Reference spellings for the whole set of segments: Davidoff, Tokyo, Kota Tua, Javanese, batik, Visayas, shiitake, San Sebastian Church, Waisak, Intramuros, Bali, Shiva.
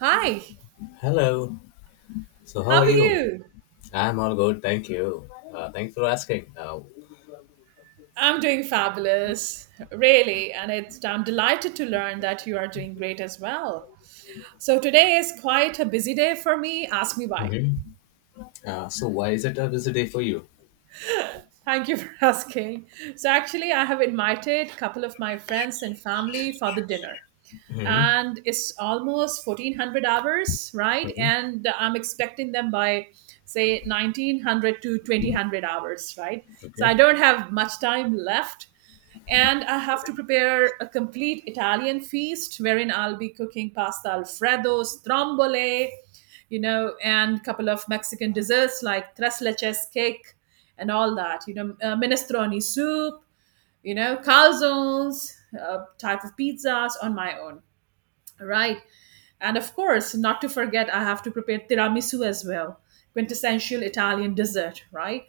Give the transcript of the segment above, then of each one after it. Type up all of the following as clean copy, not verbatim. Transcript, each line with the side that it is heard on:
right: Hi,
left: Hello. So, how
right: how
left: are
right: are
left: you?
right: you?
left: I'm all good, thank you. Thanks for asking.
right: I'm doing fabulous, really, and I'm delighted to learn that you are doing great as well. So, today is quite a busy day for me. Ask me why.
left: Mhm. So, why is it a busy day for you?
right: Thank you for asking. So actually, I have invited a couple of my friends and family for the dinner.
left: Mm-hmm.
right: And it's almost 1400 hours, right? And I'm expecting them by, say, 1900 to 2000 hours, right? So I
left: Okay.
right: don't have much time left. And I have to prepare a complete Italian feast wherein I'll be cooking pasta alfredo, strombole, and a couple of Mexican desserts like tres leches cake and all that, minestrone soup, calzones, type of pizzas on my own, right? And of course, not to forget, I have to prepare tiramisu as well, quintessential Italian dessert, right?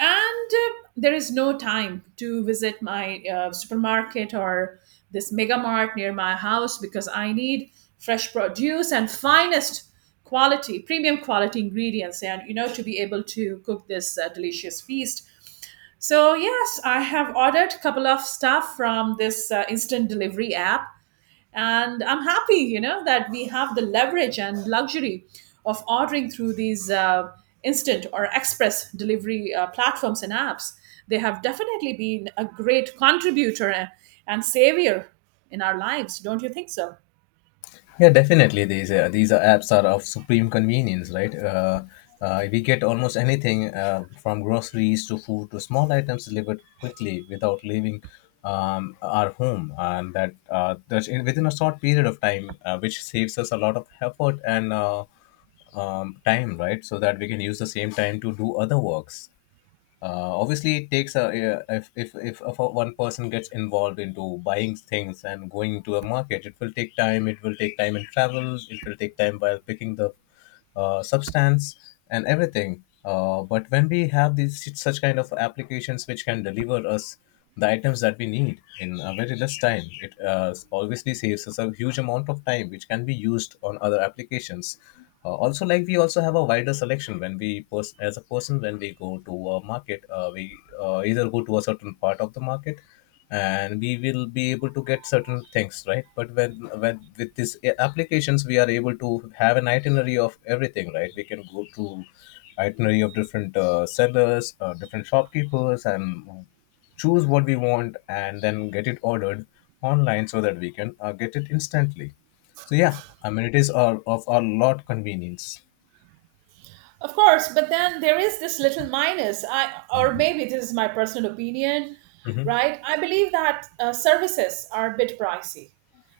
right: And there is no time to visit my supermarket or this mega mart near my house, because I need fresh produce and finest quality, premium quality ingredients, and to be able to cook this delicious feast. So yes, I have ordered a couple of stuff from this instant delivery app. And I'm happy, you know that we have the leverage and luxury of ordering through these instant or express delivery platforms and apps. They have definitely been a great contributor, and savior in our lives, don't you think so?
left: Yeah, definitely. These are apps are of supreme convenience, right? We get almost anything from groceries to food to small items delivered quickly without leaving our home, and that's within a short period of time, which saves us a lot of effort and time, right? So that we can use the same time to do other works. Obviously it takes a if a, one person gets involved into buying things and going to a market. It will take time. It will take time in travel. It will take time while picking the substance and everything. But when we have these such kind of applications which can deliver us the items that we need in a very less time, it obviously saves us a huge amount of time, which can be used on other applications. Also, like we also have a wider selection when we as a person when we go to a market, we either go to a certain part of the market and we will be able to get certain things, right? But when with these applications we are able to have an itinerary of everything, right? We can go to itinerary of different sellers, different shopkeepers and choose what we want and then get it ordered online so that we can get it instantly. So yeah, I mean, it is of a lot convenience.
right: Of course, but then there is this little minus, I, or maybe this is my personal opinion,
left: Hmm.
right: right? I believe that services are a bit pricey.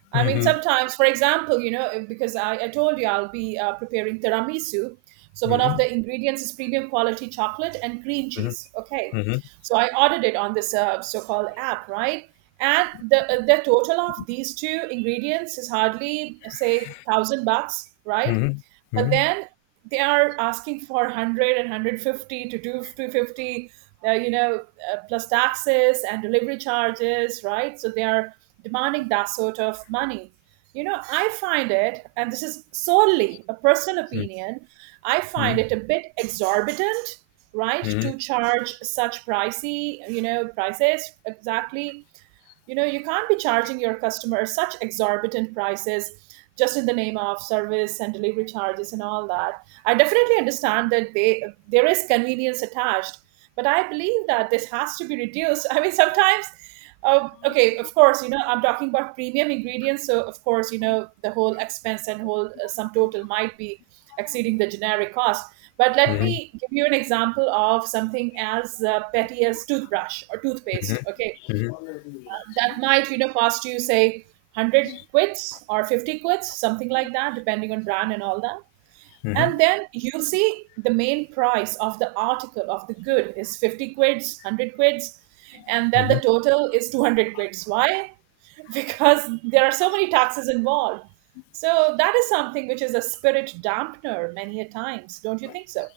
right: I mean,
left: Hmm.
right: sometimes, for example, because I told you I'll be preparing tiramisu. So one of
left: Hmm.
right: the ingredients is premium quality chocolate and cream
left: Hmm.
right: cheese. Okay.
left: Hmm.
right: So I ordered it on this so-called app, right? And the total of these two ingredients is hardly, say, 1,000 bucks, right?
left: Hmm. Hmm.
right: But then they are asking for 100 and 150 to 250, uh, you know, plus taxes and delivery charges, right? So they are demanding that sort of money. I find it, and this is solely a personal opinion, I find
left: Hmm.
right: it a bit exorbitant, right,
left: Hmm.
right: to charge such pricey, prices. Exactly, you can't be charging your customers such exorbitant prices just in the name of service and delivery charges and all that. I definitely understand that they there is convenience attached, but I believe that this has to be reduced. I mean, sometimes, okay, of course, I'm talking about premium ingredients. So, of course, the whole expense and whole sum total might be exceeding the generic cost. But let
left: Hmm.
right: me give you an example of something as petty as toothbrush or toothpaste. Okay, that might cost you, say, 100 quits or 50 quits, something like that, depending on brand and all that. And then you'll see the main price of the article, of the good, is 50 quids, 100 quids, and then the total is 200 quids. Why? Because there are so many taxes involved. So that is something which is a spirit dampener many a times, don't you think so?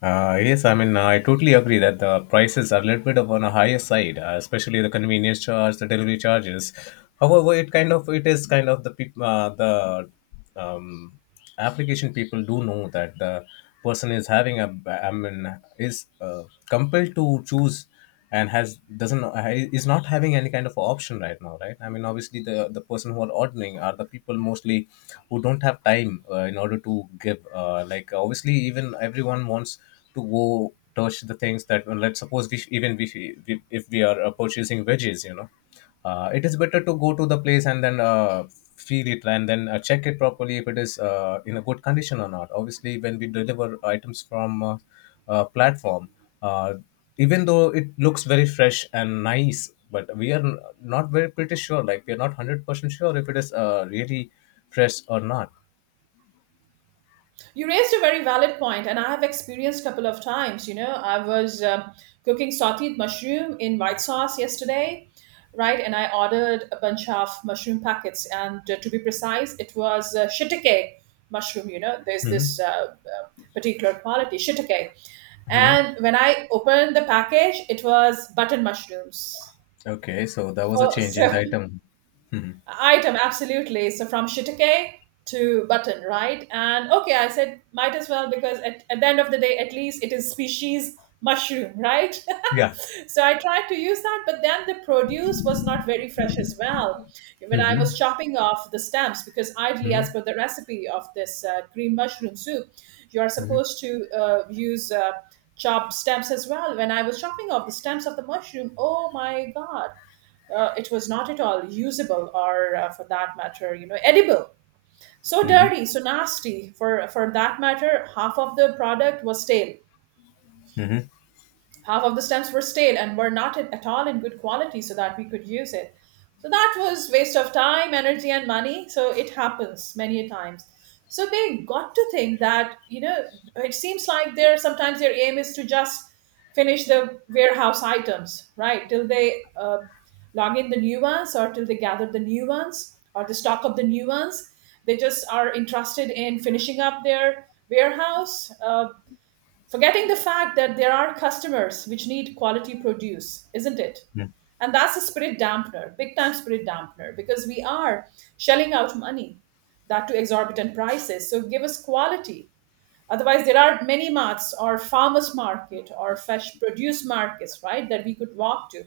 left: Yes, I mean, I totally agree that the prices are a little bit of on a higher side, especially the convenience charge, the delivery charges. However, it is kind of the the um, application people do know that the person is having a, I mean, is compelled to choose and has, doesn't, is not having any kind of option right now, right? I mean, obviously, the person who are ordering are the people mostly who don't have time in order to give. Like obviously, even everyone wants to go touch the things. That, let's suppose, we, even if we are purchasing veggies, it is better to go to the place and then feel it and then check it properly if it is in a good condition or not. Obviously when we deliver items from platform, uh, even though it looks very fresh and nice, but we are not very pretty sure, like we are not 100% sure if it is really fresh or not.
right: You raised a very valid point, and I have experienced couple of times. I was cooking sauteed mushroom in white sauce yesterday, right? And I ordered a bunch of mushroom packets, and to be precise, it was shiitake mushroom. There's this
left: Hmm.
right: particular quality shiitake,
left: Hmm.
right: and when I opened the package, it was button mushrooms.
left: Okay, so that was a change in the
right: So,
left: item. Hmm.
right: item, absolutely. So from shiitake to button, right? And okay, I said might as well, because at the end of the day, at least it is species mushroom, right?
left: Yeah.
right: So I tried to use that, but then the produce was not very fresh as well. When I was
left: Hmm.
right: chopping off the stems, because ideally,
left: Hmm.
right: as per the recipe of this green mushroom soup, you are supposed to use chopped stems as well. When I was chopping off the stems of the mushroom, oh my god, it was not at all usable, or for that matter, edible, so dirty, so nasty. For that matter, half of the product was stale,
left: Hmm.
right: half of the stamps were stale and were not at all in good quality so that we could use it. So that was waste of time, energy, and money. So it happens many a times. So they got to think that, it seems like their sometimes their aim is to just finish the warehouse items, right, till they uh, log in the new ones or till they gather the new ones, or the stock of the new ones. They just are interested in finishing up their warehouse, forgetting the fact that there are customers which need quality produce, isn't it?
left: Hmm.
right: And that's a spirit dampener, big time spirit dampener, because we are shelling out money, that to exorbitant prices. So give us quality. Otherwise, there are many marts or farmers market or fresh produce markets, right, that we could walk to.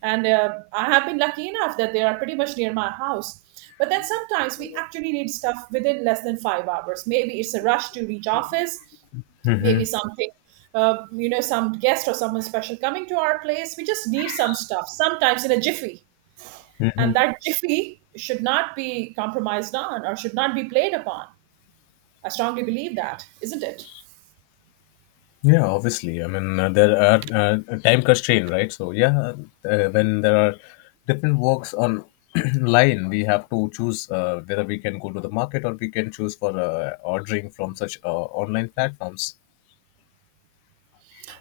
right: And I have been lucky enough that they are pretty much near my house. But then sometimes we actually need stuff within less than 5 hours. Maybe it's a rush to reach office, maybe something, some guest or someone special coming to our place. We just need some stuff sometimes in a jiffy, and that jiffy should not be compromised on or should not be played upon. I strongly believe that, isn't it?
left: Yeah, obviously. I mean, there are time constraint, right? So yeah, when there are different works on line, we have to choose whether we can go to the market or we can choose for ordering from such online platforms.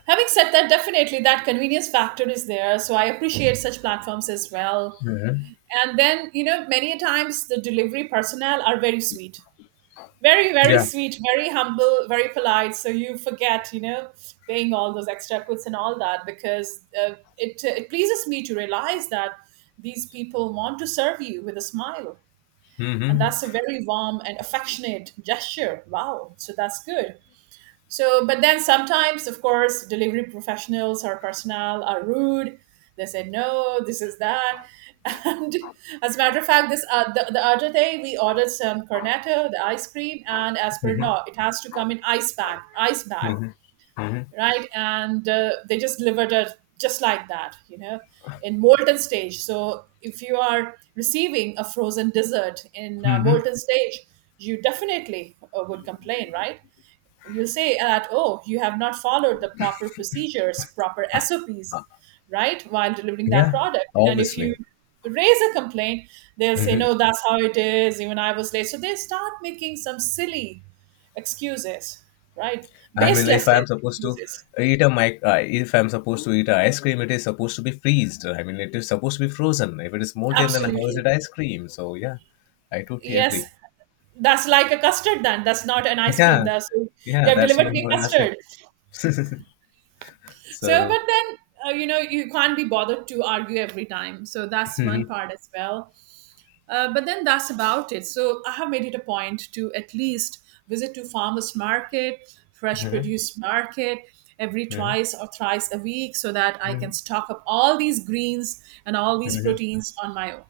right: Having said that, definitely that convenience factor is there, so I appreciate such platforms as well.
left: Hmm.
right: And then many a times the delivery personnel are very sweet, very very
left: Yeah.
right: sweet, very humble, very polite. So you forget, paying all those extra quits and all that, because it pleases me to realize that these people want to serve you with a smile. And
left: Hmm.
right: that's a very warm and affectionate gesture. Wow, so that's good. So, but then sometimes, of course, delivery professionals or personnel are rude. They say no, this is that. And as a matter of fact, the other day we ordered some cornetto, the ice cream, and as per
left: Hmm.
right: law, it has to come in ice bag,
left: Hmm. Hmm.
right: right? And they just delivered it just like that, in molten stage. So if you are receiving a frozen dessert in
left: Hmm.
right: molten stage, you definitely would complain, right? You will say that, oh, you have not followed the proper procedures, proper sops, right, while delivering that
left: Yeah.
right: product. And if you
left: Obviously.
right: raise a complaint, they'll say
left: Mhm.
right: no, that's how it is, even I was late. So they start making some silly excuses, right,
left: I mean, if
right: baseless
left: I'm supposed to
right: excuses.
left: eat a mic, if I'm supposed to eat a ice cream, it is supposed to be freezed. I mean, it is supposed to be frozen. If it is molten, then how is
right: Absolutely.
left: it ice cream? So yeah, I totally
right: Yes,
left: agree.
right: that's like a custard then, that's not an ice cream,
left: Yeah,
right: that's, you
left: yeah,
right: have
left: that's
right: delivered
left: no
right: me
left: more
right: a
left: than ice cream.
right: custard. So,
left: so.
right: but then you can't be bothered to argue every time, so that's one part as well. But then that's about it. So I have made it a point to at least visit to farmers market, fresh
left: Mhm.
right: produce market every
left: Mhm.
right: twice or thrice a week so that I
left: Mhm.
right: can stock up all these greens and all these
left: Mhm.
right: proteins on my own.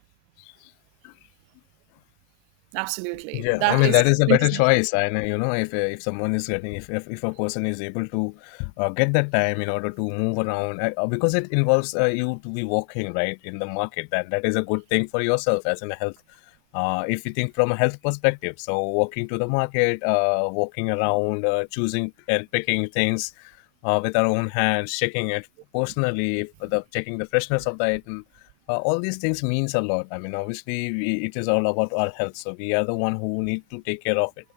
right: Absolutely.
left: Yeah, I
right: That
left: mean, that is
right: is
left: a better
right: quintessential.
left: choice. I know, you know, if someone is getting, if a person is able to get that time in order to move around, because it involves you to be walking, right, in the market, then that is a good thing for yourself as in health. If you think from a health perspective, so walking to the market, walking around, choosing and picking things with our own hands, checking it personally, if the checking the freshness of the item, all these things means a lot. I mean, obviously, it is all about our health, so we are the one who need to take care of it.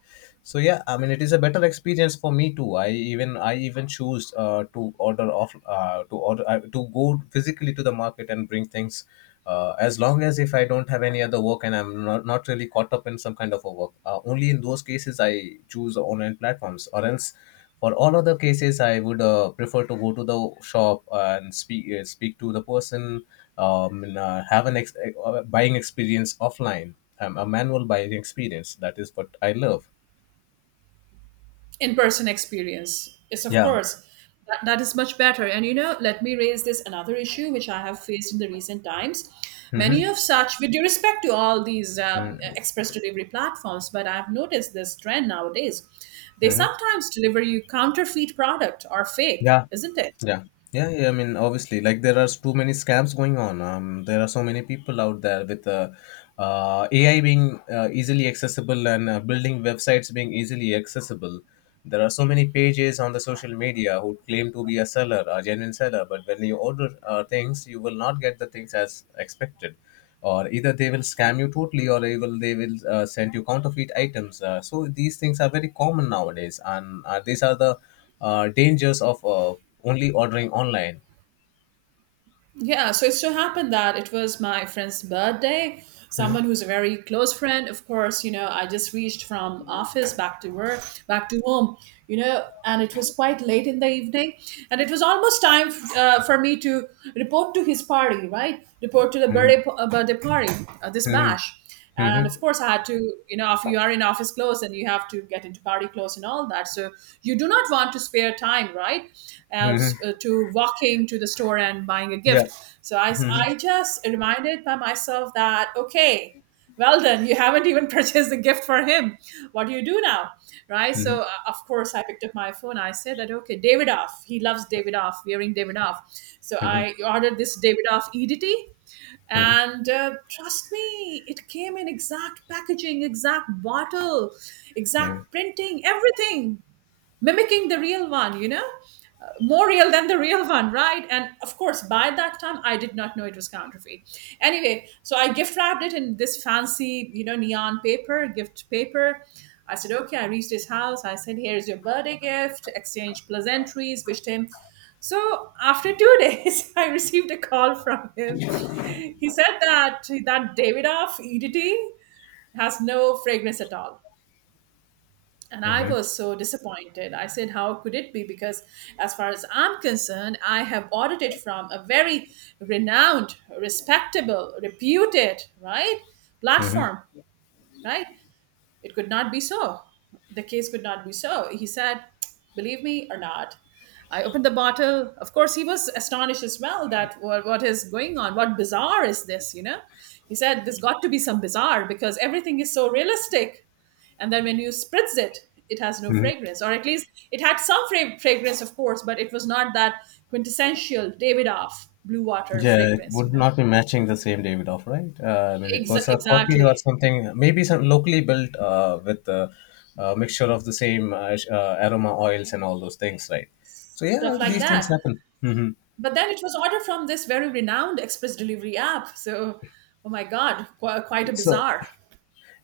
left: So yeah, I mean, it is a better experience for me too. I even choose to order off to order to go physically to the market and bring things, as long as if I don't have any other work and I'm not really caught up in some kind of a work. Only in those cases I choose online platforms. Or else, for all other cases, I would prefer to go to the shop and speak to the person, and, have an buying experience offline, a manual buying experience. That is what I love.
right: In-person experience, yes, of
left: Yeah.
right: course. That is much better. And let me raise this another issue which I have faced in the recent times, many
left: Mm-hmm.
right: of such, with due respect to all these express delivery platforms, but I've noticed this trend nowadays. They
left: Mm-hmm.
right: sometimes deliver you counterfeit product or fake,
left: Yeah,
right: isn't it?
left: yeah, yeah, yeah. I mean, obviously, like there are too many scams going on. There are so many people out there with AI being easily accessible and building websites being easily accessible. There are so many pages on the social media who claim to be a seller, a genuine seller, but when you order things, you will not get the things as expected. Or either they will scam you totally, or they will send you counterfeit items. So these things are very common nowadays, and these are the dangers of only ordering online.
right: Yeah, so it so happened that it was my friend's birthday. Someone
left: Mhm.
right: who's a very close friend, of course, I just reached from office back to work, back to home, and it was quite late in the evening. And it was almost time for me to report to his party, right? Report to the
left: Mhm.
right: birthday party, this
left: Mhm.
right: bash. And of
left: Mhm.
right: course, I had to, if you are in office clothes and you have to get into party clothes and all that, so you do not want to spare time, right,
left: Mhm.
right: to walking to the store and buying a
left: Yeah.
right: gift. So I, s-
left: Mhm.
right: I just reminded by myself that, okay, well done, you haven't even purchased the gift for him. What do you do now, right?
left: Mhm.
right: So of course, I picked up my phone. I said that, okay, Davidoff, he loves Davidoff, wearing Davidoff. So I ordered this Davidoff EDT,
left: Mhm.
right: and trust me, it came in exact packaging, exact bottle,
left: Mhm.
right: exact printing, everything mimicking the real one, you know? More real than the real one, right? And of course, by that time, I did not know it was counterfeit. Anyway, so I gift wrapped it in this fancy, neon paper, gift paper. I said, okay, I reached his house. I said, here's your birthday gift, exchange pleasantries, wished him. So after 2 days, I received a call from him. He said that Davidoff EDT has no fragrance at all. And I
left: Mhm.
right: was so disappointed. I said, how could it be? Because, as far as I'm concerned, I have ordered it from a very renowned, respectable, reputed, right?
left: Mhm.
right: Platform, right? It could not be so. The case could not be so. He said, believe me or not. I opened the bottle. Of course, he was astonished as well that what is going on? What bizarre is this? You know, he said, there's got to be some bizarre because everything is so realistic, and then when you spritz it, it has no
left: Mhm.
right: fragrance, or at least it had some fragrance, of course, but it was not that quintessential Davidoff Blue Water
left: Yeah, it
right: fragrance, you
left: would
right: know.
left: not be matching the same David off, right? I mean, it was
right: Ex-
left: a copy or
right: exactly,
left: something, maybe some locally built with a mixture of the same aroma oils and all those things, right? So yeah,
right: stuff like
left: these things
right: that.
left: happen. Hmm.
right: But then it was ordered from this very renowned express delivery app, so, oh my god, quite a
left: So
right: bizarre.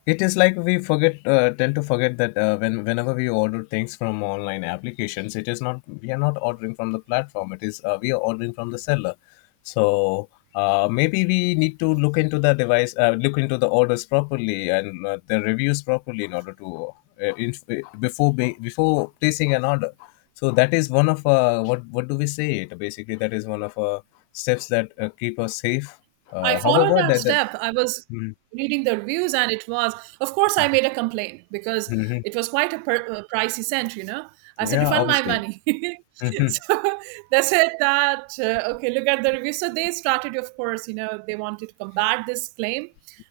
left: it is like we forget tend to forget that whenever we order things from online applications, it is not, we are not ordering from the platform, it is we are ordering from the seller. So maybe we need to look into the device, look into the orders properly and the reviews properly in order to, uh, in, before placing an order. So that is one of, what do we say it, basically, that is one of steps that keep us safe.
right: I followed
left: However,
right: that
left: that.
right: step. I was
left: Mhm.
right: reading the reviews, and it was, of course, I made a complaint because
left: Mhm.
right: it was quite a pricey scent, you know. I said,
left: Yeah,
right: refund my
left: obviously.
right: money.
left: Mhm.
right: So they said that, okay, look at the review. So they started, of course, you know, they wanted to combat this claim.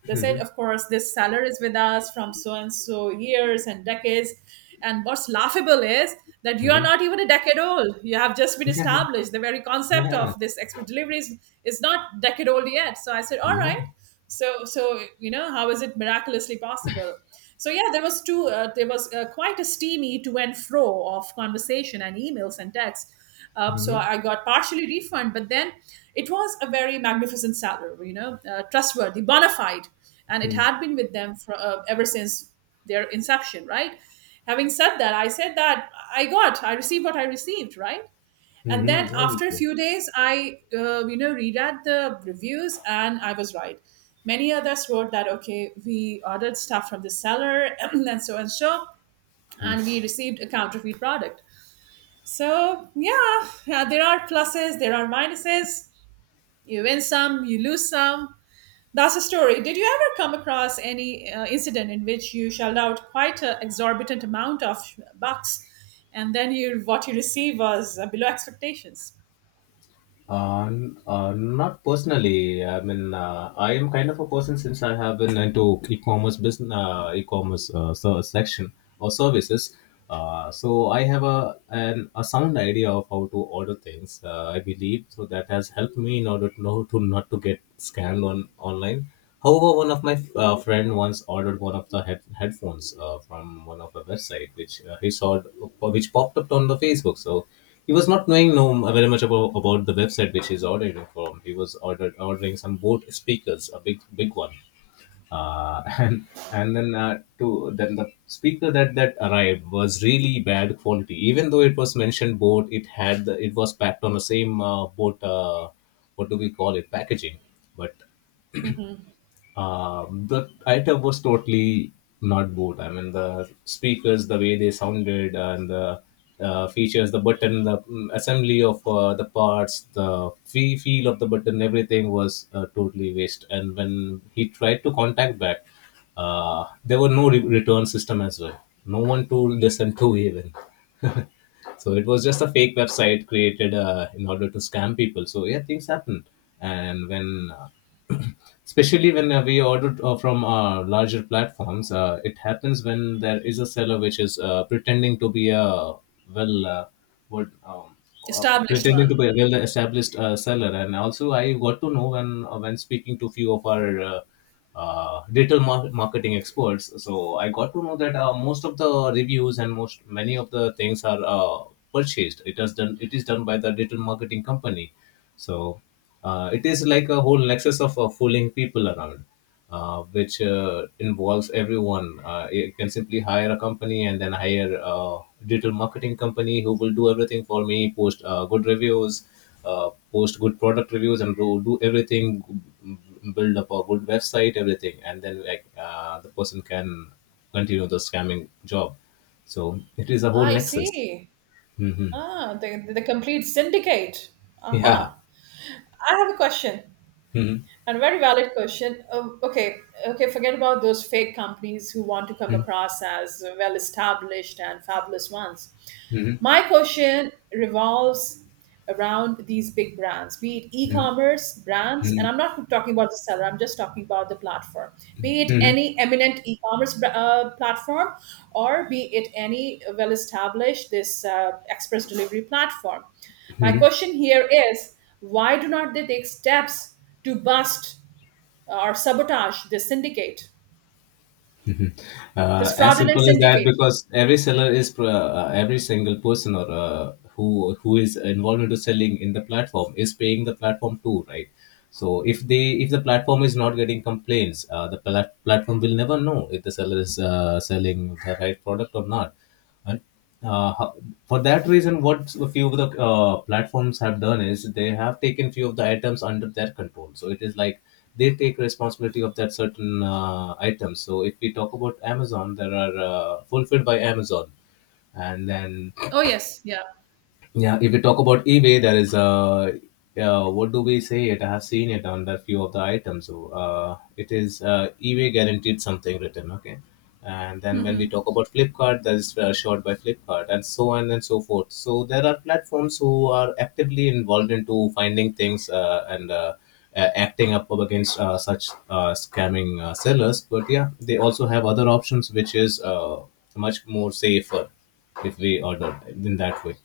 right: They said, of course, this seller is with us from so and so years and decades. And what's laughable is that you are not even a decade old. You have just been established. The very concept of this expert deliveries is not decade old yet. So I said, all
left: Yeah.
right: right. So you know, how is it miraculously possible? So yeah, there was two. There was quite a steamy to and fro of conversation and emails and texts, so
left: Mm-hmm.
right: I got partially refund, but then it was a very magnificent salary, you know, trustworthy, bona fide, and it had been with them for ever since their inception, right? Having said that, I said that I received what I received, right? And then
left: Mm-hmm.
right: after a
left: Obviously.
right: few days, I you know, reread the reviews, and I was right. Many others wrote that okay, we ordered stuff from the seller and so and so,
left: Mm-hmm.
right: and we received a counterfeit product. So, yeah, yeah, there are pluses, there are minuses. You win some, you lose some. That's a story. Did you ever come across any incident in which you shelled out quite an exorbitant amount of bucks, and then you what you receive was below expectations?
left: Not personally. I mean, I am kind of a person since I have been into e-commerce business, e-commerce, section or services. So I have a a sound idea of how to order things. I believe so that has helped me in order to know to not to get scammed on online. However, one of my friend once ordered one of the headphones from one of the website, which he saw, which popped up on the Facebook. So. He was not knowing no very much about the website which he's ordering from. He was ordered ordering some boat speakers, a big big one, and then to then the speaker that arrived was really bad quality. Even though it was mentioned boat, it had it was packed on the same boat. What do we call it? Packaging, but
right: Hmm.
left: the item was totally not bored. I mean, the speakers, the way they sounded, and the features, the button, the assembly of the parts, the feel of the button, everything was totally waste. And when he tried to contact back, there were no return system as well. No one to listen to even. So it was just a fake website created in order to scam people. So yeah, things happen. And when especially when we order from larger platforms, it happens when there is a seller which is pretending to be a well, what,
right: Established
left: pretending to
right: one.
left: be a well established seller. And also I got to know when speaking to few of our digital marketing experts. So I got to know that most of the reviews and most many of the things are purchased. It has done. It is done by the digital marketing company. So it is like a whole nexus of fooling people around. Which involves everyone. You can simply hire a company and then hire a digital marketing company who will do everything for me, post good reviews, post good product reviews, and do everything, build up a good website, everything, and then the person can continue the scamming job. So it is a whole
right: I
left: nexus.
right: see.
left: Hmm.
right: Ah, the complete syndicate.
left: Yeah.
right: Aha. I have a question.
left: Hmm.
right: And very valid question. Okay, okay, forget about those fake companies who want to come across as well established and fabulous ones. My question revolves around these big brands, be it e commerce brands, and I'm not talking about the seller, I'm just talking about the platform, be it any eminent e commerce platform, or be it any well established this express delivery platform. My question here is, why do not they take steps to bust or sabotage this syndicate, this
left: As
right: fraudulent
left: simple as that,
right: syndicate.
left: because every seller is pro- every single person or who who is involved into selling in the platform is paying the platform too, right? So if the platform is not getting complaints, platform will never know if the seller is selling the right product or not. And uh, ho- for that reason, what a few of the platforms have done is they have taken few of the items under their control. So it is like they take responsibility of that certain items. So if we talk about Amazon, there are fulfilled by Amazon, and then
right: Oh yes, yeah.
left: yeah, if we talk about eBay, there is a what do we say it? I have seen it on that few of the items. So it is eBay guaranteed something written, okay. And then when we talk about Flipkart, that is short by Flipkart, and so on and so forth. So there are platforms who are actively involved into finding things and acting up against such scamming sellers. But yeah, they also have other options, which is much more safer if we order in that way.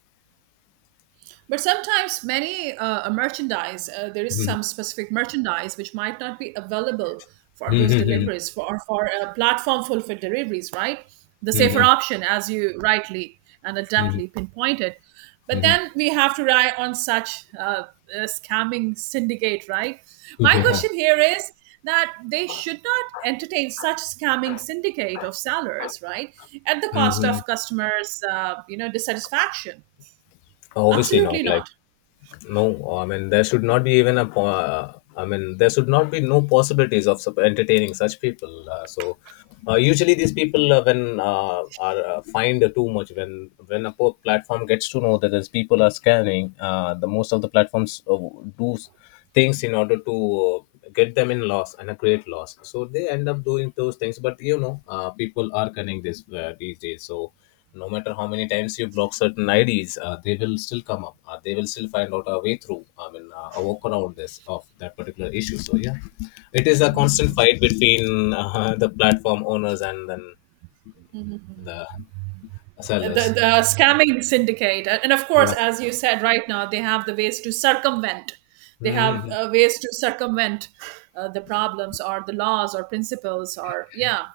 right: But sometimes many merchandise, there is
left: Hmm.
right: some specific merchandise which might not be available for
left: Mhm,
right: those
left: mhm,
right: deliveries for or for platform fulfilled deliveries, right? The safer
left: mhm,
right: option, as you rightly and
left: mhm,
right: adeptly pinpointed. But
left: mhm,
right: then we have to rely on such a scamming syndicate, right?
left: mhm.
right: My
left: Yeah.
right: question here is that they should not entertain such scamming syndicate of sellers, right? At the cost
left: Hmm.
right: of customers, you know, dissatisfaction.
left: Obviously not.
right: Absolutely
left: Like,
right: not.
left: no, I mean there should not be even I mean there should not be no possibilities of entertaining such people. So usually these people when uh, are find too much when when a platform gets to know that these people are scanning. The most of the platforms do s- things in order to uh, get them in loss and a great loss. So they end up doing those things. But you know, people are cunning this these days. So no matter how many times you block certain IDs, they will still come up. They will still find out a way through. I mean, a work around this of that particular issue. So yeah, it is a constant fight between the platform owners and then the sellers.
right: The scamming syndicate, and of course,
left: Yeah.
right: as you said, right now they have the ways to circumvent, they have
left: Hmm.
right: ways to circumvent the problems or the laws or principles, or yeah,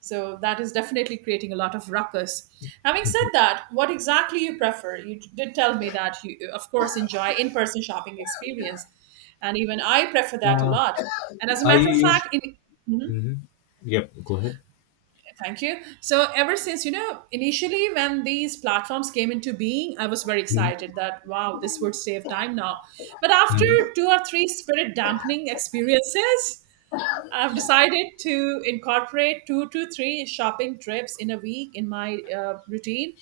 right: so that is definitely creating a lot of ruckus. Having said that, what exactly you prefer? You did tell me that you of course enjoy in-person shopping experience, and even I prefer that a
left: Uh,
right: lot, and as a
left: I
right: matter of
left: use.
right: fact, in—
left: Hmm. Yep. Go ahead.
right: thank you. So ever since, you know, initially when these platforms came into being, I was very
left: Mhm.
right: excited that wow, this would save time now. But after
left: Mhm.
right: 2 or 3 spirit dampening experiences, I've decided to incorporate 2 to 3 shopping trips in a week in my routine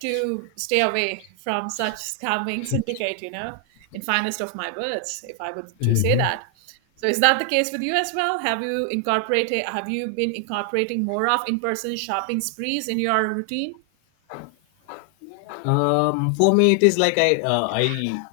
right: to stay away from such scamming syndicate, you know, in finest of my words, if I were to say that. So is that the case with you as well? Have you been incorporating more of in-person shopping sprees in your routine?
left: For me, it is like I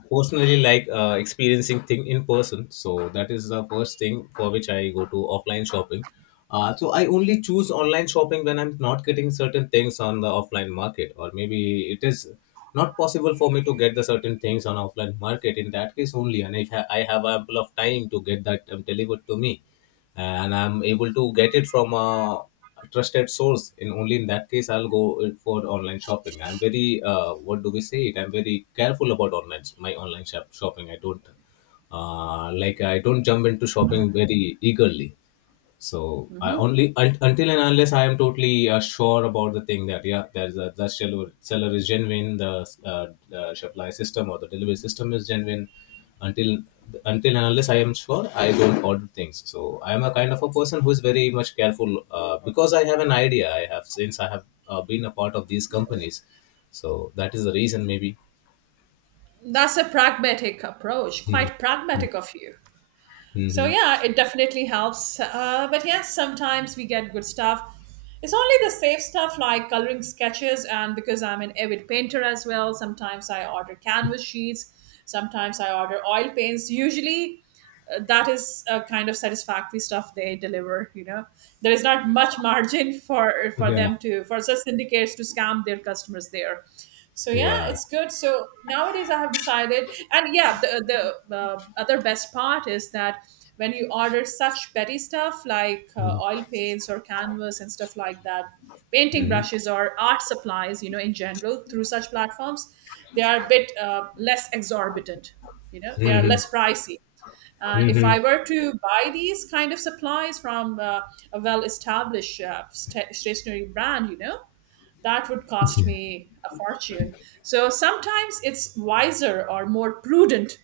left: personally like experiencing thing in person. So that is the first thing for which I go to offline shopping. So I only choose online shopping when I'm not getting certain things on the offline market, or maybe it is not possible for me to get the certain things on offline market. In that case only, and if I have ample of time to get that delivered to me and I'm able to get it from a trusted source, in only in that case I'll go it for online shopping. I'm very what do we say it? I'm very careful about online shopping. I don't I don't jump into shopping very eagerly. So I only until and unless I am totally sure about the thing that yeah, the seller is genuine, the supply system or the delivery system is genuine. Until until and unless I am sure, I don't order things. So I am a kind of a person who is very much careful because I have an idea. I have Since I have been a part of these companies, so that is the reason maybe.
right: That's a pragmatic approach, quite pragmatic of you. So
left: Mm-hmm.
right: yeah, it definitely helps. But yes, sometimes we get good stuff. It's only the safe stuff like coloring sketches, and because I'm an avid painter as well, sometimes I order canvas sheets, sometimes I order oil paints. Usually, that is a kind of satisfactory stuff they deliver, you know. There is not much margin for
left: Yeah.
right: them to for such syndicates to scam their customers there. So yeah,
left: Yeah.
right: it's good. So nowadays I have decided, and yeah, the other best part is that when you order such petty stuff like oil paints or canvas and stuff like that, painting
left: Mm-hmm.
right: brushes or art supplies, you know, in general through such platforms, they are a bit less exorbitant, you know, they are less pricey. And if
left: Mm-hmm.
right: I were to buy these kind of supplies from a well-established stationery brand, you know, that would cost
left: Yeah.
right: me a fortune. So sometimes it's wiser or more prudent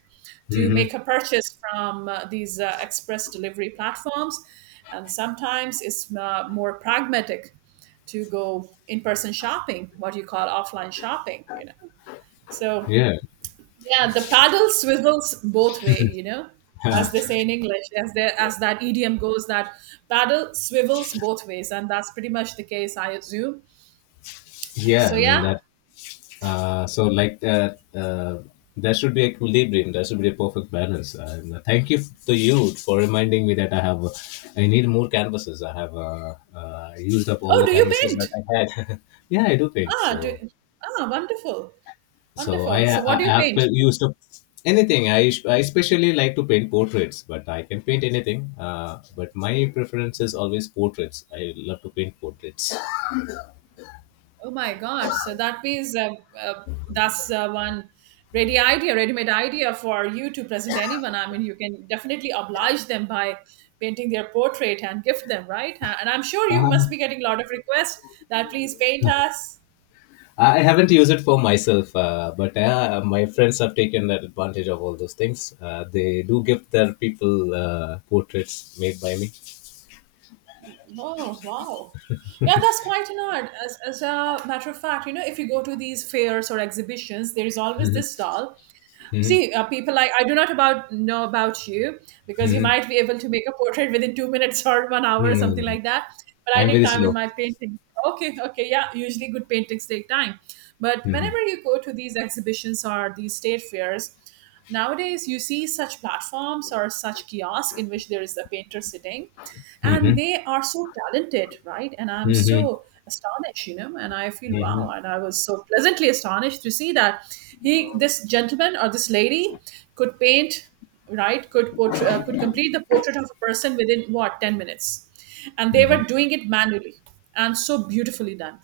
right: to make a purchase from these express delivery platforms, and sometimes it's more pragmatic to go in-person shopping, what you call offline shopping, you know. So
left: Yeah.
right: yeah, the paddle swizzles both way, you know, as they say in English, as there as that idiom goes, that paddle swivels both ways, and that's pretty much the case, I assume.
left: Yeah. I
right: So
left: mean
right: yeah.
left: that. Uh, so like that. uh, there should be equilibrium, there should be a perfect balance, and thank you to you for reminding me that I have I need more canvases. I have used up all
right: Oh,
left: the
right: do you
left: canvases that
right: paint?
left: I had. Yeah, I do paint,
right: Ah, do,
left: so
right: ah, wonderful,
left: so i
right: wonderful. So what do
left: I
right: you
left: have
right: paint?
left: used up anything. I especially like to paint portraits, but I can paint anything, but my preference is always portraits. I love to paint portraits.
right: Oh my gosh! So that means uh, that's one ready-made idea for you to present anyone. I mean, you can definitely oblige them by painting their portrait and gift them, right? And I'm sure you must be getting a lot of requests that please paint us.
left: I haven't used it for myself, but my friends have taken that advantage of all those things. They do give their people portraits made by me.
right: Oh wow! Yeah, that's quite an art. As a matter of fact, you know, if you go to these fairs or exhibitions, there is always this stall. See, people like I do not about know about you, because you
left: Mhm.
right: might be able to make a portrait within 2 minutes or one hour or something
left: Mhm.
right: like that. But I
left: I'm
right: take
left: very
right: time in
left: slow.
right: my painting. Okay, okay, yeah. Usually, good paintings take time. But
left: Hmm.
right: whenever you go to these exhibitions or these state fairs, nowadays you see such platforms or such kiosk in which there is a painter sitting, and
left: Hmm.
right: they are so talented, right? And I'm
left: Hmm.
right: so astonished, you know, and I feel wow,
left: Hmm.
right: and I was so pleasantly astonished to see that this gentleman or this lady, could paint, right? Could portray, could complete the portrait of a person within what 10 minutes, and they
left: Hmm.
right: were doing it manually, and so beautifully done.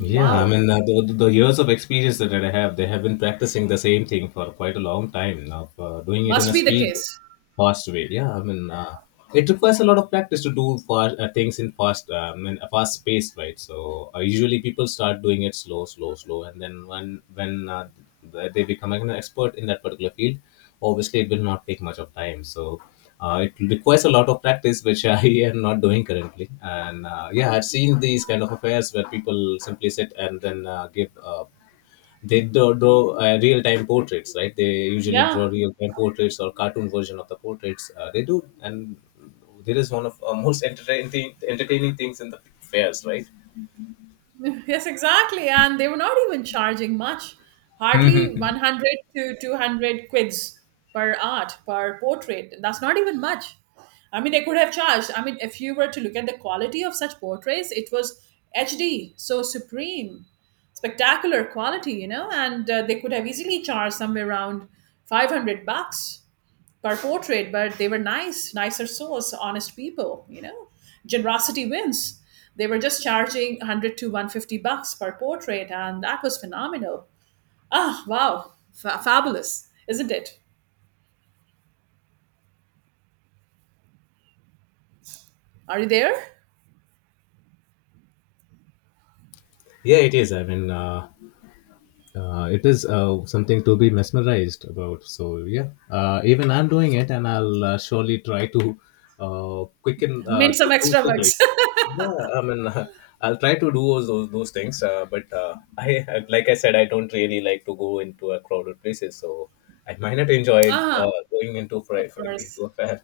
left: Yeah, I
right: Wow.
left: mean, the years of experience that I have, they have been practicing the same thing for quite a long time now, doing it in
right: Must
left: a
right: be the
left: speed,
right: case.
left: fast way. Yeah, I mean, it requires a lot of practice to do fast things in fast, in a fast pace, right? So usually people start doing it slow, and then when they become an expert in that particular field, obviously it will not take much of time. So it requires a lot of practice, which I am not doing currently. And yeah, I've seen these kind of affairs where people simply sit and then give they draw real-time portraits, right? They usually draw
right: Yeah,
left: real-time portraits or cartoon version of the portraits they do. And there is one of most entertaining things in the fairs, right?
right: yes, exactly. And they were not even charging much, hardly 100 to 200 quids per art, per portrait. That's not even much. I mean, they could have charged. I mean, if you were to look at the quality of such portraits, it was HD, so supreme, spectacular quality, you know, and they could have easily charged somewhere around $500 per portrait, but they were nice, nicer souls, honest people, you know. Generosity wins. They were just charging 100 to $150 per portrait, and that was phenomenal. Ah, wow. Fa Fabulous, isn't it? Are you there?
left: Yeah, it is, I mean, it is something to be mesmerized about. So yeah, even I'm doing it and I'll surely try to quicken
right: Made
left: to
right: some
left: do
right: extra
left: to like
right: bucks.
left: yeah, I mean, I'll try to do those things, but like I said, I don't really like to go into a crowded places, so I might not enjoy
right: Ah,
left: going
right: of
left: into
right: course.
left: a fair.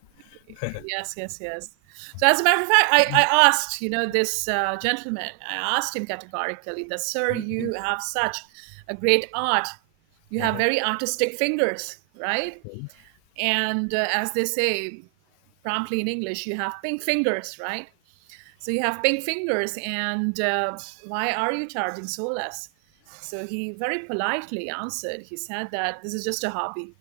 right: Yes, yes, yes. So, as a matter of fact, I asked, you know, this gentleman, I asked him categorically that, sir, you have such a great art. You have very artistic fingers, right? And as they say promptly in English, you have pink fingers, right? So you have pink fingers, and why are you charging so less? So he very politely answered. He said that this is just a hobby.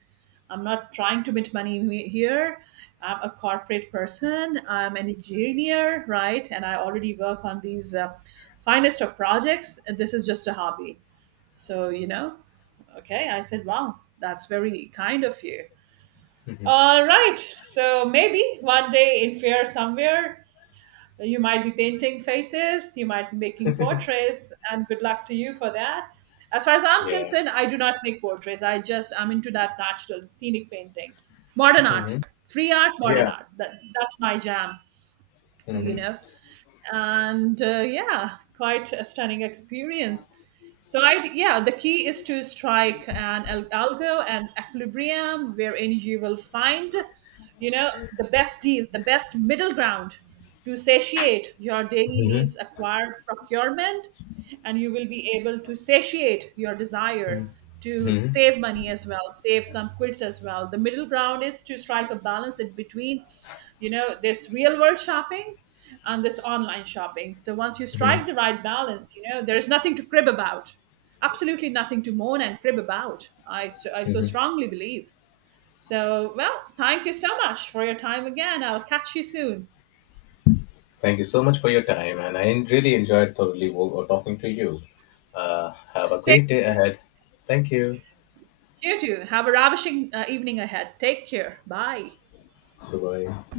right: I'm not trying to make money here. I'm a corporate person. I'm an engineer, right? And I already work on these finest of projects. And this is just a hobby. So, you know, okay. I said, wow, that's very kind of you. All right. So maybe one day in fair somewhere, you might be painting faces, you might be making portraits, and good luck to you for that. As far as I'm
left: Yeah.
right: concerned, I do not make portraits. I just am into that natural scenic painting, modern art,
left: Hmm.
right: free art, modern
left: Yeah.
right: art. That's my jam, you
left: Hmm.
right: know. And yeah, quite a stunning experience. So I yeah, the key is to strike an algo and equilibrium wherein you will find, you know, the best deal, the best middle ground to satiate your daily
left: Hmm.
right: needs, acquire procurement, and you will be able to satiate your desire
left: Hmm.
right: to
left: Hmm.
right: save money as well, save some quids as well. The middle ground is to strike a balance in between, you know, this real world shopping and this online shopping. So once you strike the right balance, you know, there is nothing to crib about, absolutely nothing to moan and crib about. I so
left: Hmm.
right: strongly believe. So, well, thank you so much for your time again. I'll catch you soon.
left: Thank you so much for your time, and I really enjoyed thoroughly talking to you. Have a
right: Say
left: great day ahead. Thank you.
right: you too. Have a ravishing evening ahead. Take care. Bye.
left: Goodbye.